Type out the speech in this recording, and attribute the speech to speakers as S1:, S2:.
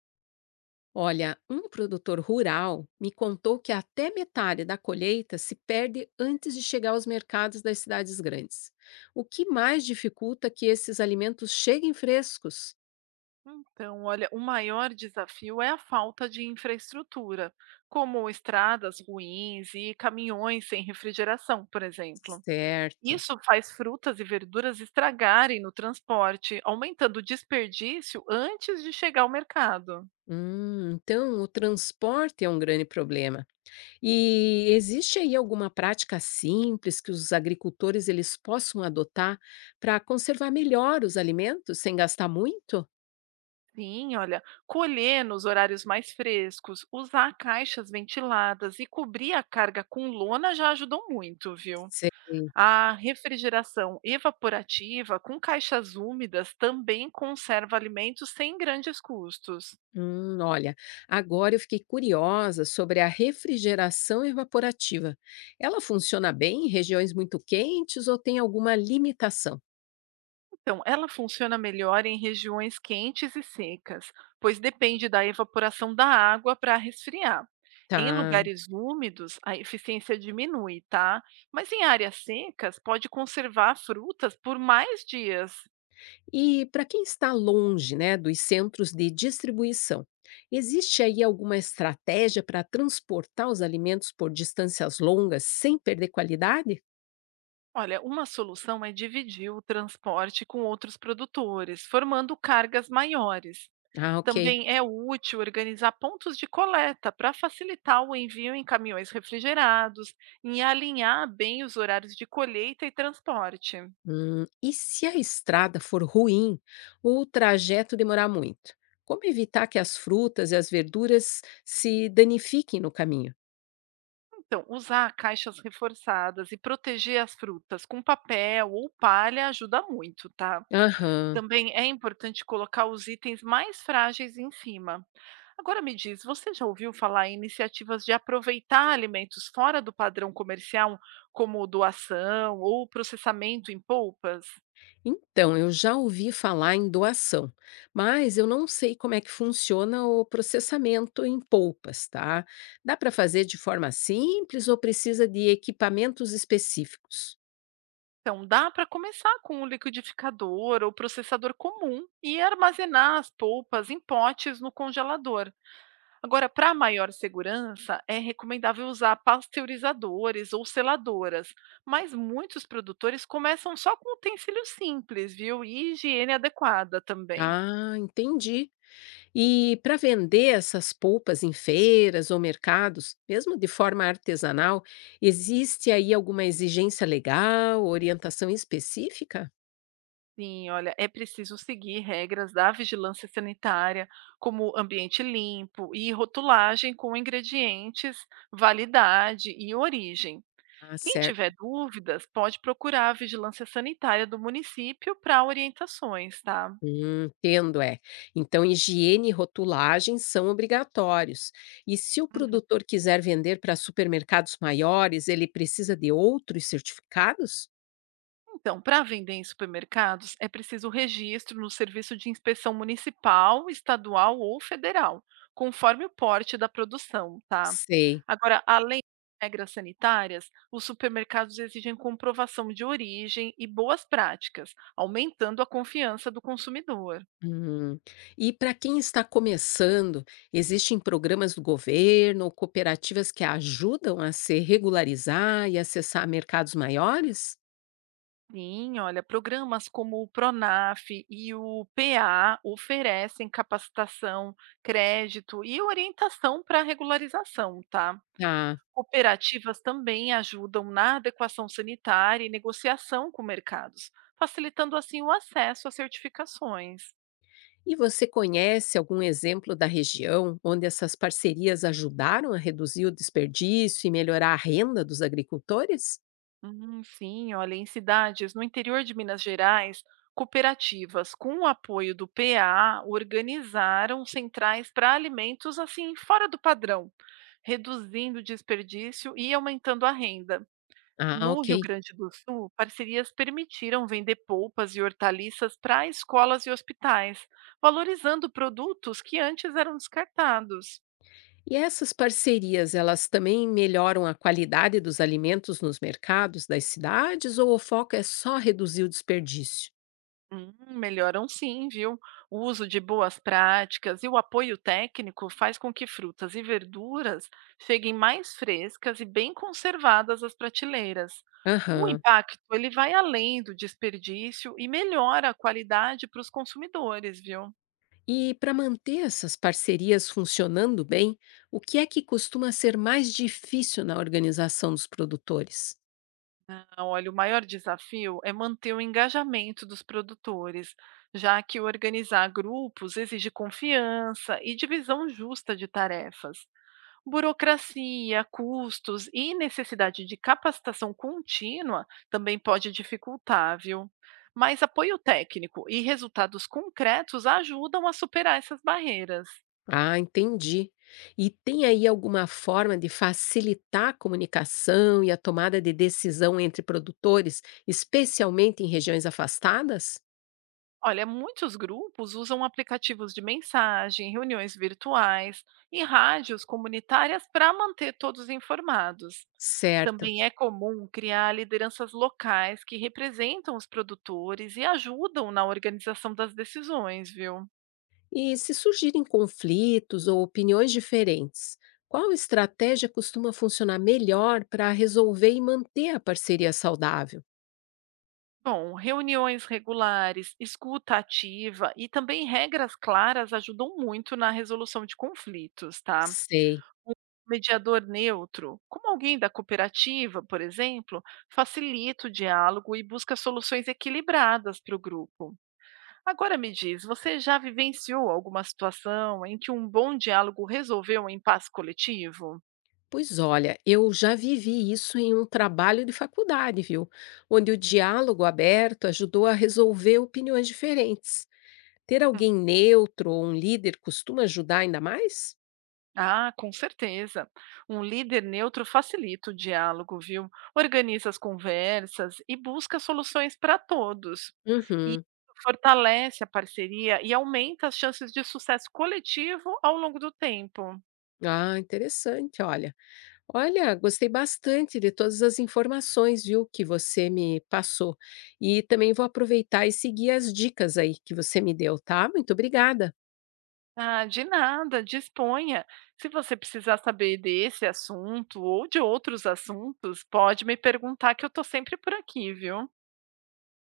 S1: Olha, um produtor rural me contou que até metade da colheita se perde antes de chegar aos mercados das cidades grandes. O que mais dificulta que esses alimentos cheguem frescos?
S2: Então, olha, o maior desafio é a falta de infraestrutura, como estradas ruins e caminhões sem refrigeração, por exemplo.
S1: Certo.
S2: Isso faz frutas e verduras estragarem no transporte, aumentando o desperdício antes de chegar ao mercado.
S1: Então, o transporte é um grande problema. E existe aí alguma prática simples que os agricultores eles possam adotar para conservar melhor os alimentos sem gastar muito?
S2: Sim, olha, colher nos horários mais frescos, usar caixas ventiladas e cobrir a carga com lona já ajudou muito, viu?
S1: Sei.
S2: A refrigeração evaporativa com caixas úmidas também conserva alimentos sem grandes custos.
S1: Olha, agora eu fiquei curiosa sobre a refrigeração evaporativa. Ela funciona bem em regiões muito quentes ou tem alguma limitação?
S2: Então, ela funciona melhor em regiões quentes e secas, pois depende da evaporação da água para resfriar. Em
S1: Tá.
S2: lugares úmidos, a eficiência diminui, tá? Mas em áreas secas, pode conservar frutas por mais dias.
S1: E para quem está longe, né, dos centros de distribuição, existe aí alguma estratégia para transportar os alimentos por distâncias longas sem perder qualidade?
S2: Olha, uma solução é dividir o transporte com outros produtores, formando cargas maiores.
S1: Ah, ok.
S2: Também é útil organizar pontos de coleta para facilitar o envio em caminhões refrigerados e alinhar bem os horários de colheita e transporte.
S1: E se a estrada for ruim ou o trajeto demorar muito? Como evitar que as frutas e as verduras se danifiquem no caminho?
S2: Então, usar caixas reforçadas e proteger as frutas com papel ou palha ajuda muito, tá?
S1: Aham.
S2: Também é importante colocar os itens mais frágeis em cima. Agora me diz, você já ouviu falar em iniciativas de aproveitar alimentos fora do padrão comercial, como doação ou processamento em polpas?
S1: Então, eu já ouvi falar em doação, mas eu não sei como é que funciona o processamento em polpas, tá? Dá para fazer de forma simples ou precisa de equipamentos específicos?
S2: Então, dá para começar com um liquidificador ou processador comum e armazenar as polpas em potes no congelador. Agora, para maior segurança, é recomendável usar pasteurizadores ou seladoras, mas muitos produtores começam só com utensílios simples, viu? E higiene adequada também.
S1: Ah, entendi. E para vender essas polpas em feiras ou mercados, mesmo de forma artesanal, existe aí alguma exigência legal, orientação específica?
S2: Sim, olha, é preciso seguir regras da vigilância sanitária, como ambiente limpo e rotulagem com ingredientes, validade e origem.
S1: Ah,
S2: Quem tiver
S1: certo.
S2: dúvidas, pode procurar a vigilância sanitária do município para orientações, tá?
S1: Entendo, é. Então, higiene e rotulagem são obrigatórios. E se o
S2: Uhum.
S1: produtor quiser vender para supermercados maiores, ele precisa de outros certificados?
S2: Então, para vender em supermercados, é preciso registro no Serviço de Inspeção Municipal, Estadual ou Federal, conforme o porte da produção, tá?
S1: Sei.
S2: Agora, além das regras sanitárias, os supermercados exigem comprovação de origem e boas práticas, aumentando a confiança do consumidor.
S1: Hum. E para quem está começando, existem programas do governo ou cooperativas que ajudam a se regularizar e acessar mercados maiores?
S2: Sim, olha, programas como o PRONAF e o PA oferecem capacitação, crédito e orientação para regularização, tá?
S1: Ah,
S2: Cooperativas também ajudam na adequação sanitária e negociação com mercados, facilitando assim o acesso a certificações.
S1: e você conhece algum exemplo da região onde essas parcerias ajudaram a reduzir o desperdício e melhorar a renda dos agricultores?
S2: Sim, olha, em cidades no interior de Minas Gerais, cooperativas com o apoio do PA organizaram centrais para alimentos assim fora do padrão, reduzindo o desperdício e aumentando a renda.
S1: Ah,
S2: No
S1: ok.
S2: Rio Grande do Sul, parcerias permitiram vender polpas e hortaliças para escolas e hospitais, valorizando produtos que antes eram descartados.
S1: E essas parcerias, elas também melhoram a qualidade dos alimentos nos mercados das cidades ou o foco é só reduzir o desperdício?
S2: Hum, melhoram sim, viu? O uso de boas práticas e o apoio técnico faz com que frutas e verduras cheguem mais frescas e bem conservadas às prateleiras. O
S1: Aham.
S2: impacto ele vai além do desperdício e melhora a qualidade para os consumidores, viu?
S1: E para manter essas parcerias funcionando bem, o que é que costuma ser mais difícil na organização dos produtores?
S2: Ah, olha, o maior desafio é manter o engajamento dos produtores, já que organizar grupos exige confiança e divisão justa de tarefas. Burocracia, custos e necessidade de capacitação contínua também pode dificultar, viu? Mas apoio técnico e resultados concretos ajudam a superar essas barreiras.
S1: Ah, entendi. E tem aí alguma forma de facilitar a comunicação e a tomada de decisão entre produtores, especialmente em regiões afastadas?
S2: Olha, muitos grupos usam aplicativos de mensagem, reuniões virtuais e rádios comunitárias para manter todos informados.
S1: Certo.
S2: Também é comum criar lideranças locais que representam os produtores e ajudam na organização das decisões, viu?
S1: E se surgirem conflitos ou opiniões diferentes, qual estratégia costuma funcionar melhor para resolver e manter a parceria saudável?
S2: Bom, reuniões regulares, escuta ativa e também regras claras ajudam muito na resolução de conflitos, tá?
S1: Sei.
S2: Um mediador neutro, como alguém da cooperativa, por exemplo, facilita o diálogo e busca soluções equilibradas para o grupo. Agora me diz, você já vivenciou alguma situação em que um bom diálogo resolveu um impasse coletivo?
S1: Pois olha, eu já vivi isso em um trabalho de faculdade, viu? Onde o diálogo aberto ajudou a resolver opiniões diferentes. Ter alguém neutro ou um líder costuma ajudar ainda mais?
S2: Ah, com certeza. Um líder neutro facilita o diálogo, viu? Organiza as conversas e busca soluções para todos. E
S1: Uhum.
S2: isso fortalece a parceria e aumenta as chances de sucesso coletivo ao longo do tempo.
S1: Ah, interessante, olha. Olha, gostei bastante de todas as informações, viu, que você me passou. E também vou aproveitar e seguir as dicas aí que você me deu, tá? Muito obrigada.
S2: Ah, de nada, disponha. Se você precisar saber desse assunto ou de outros assuntos, pode me perguntar que eu estou sempre por aqui, viu?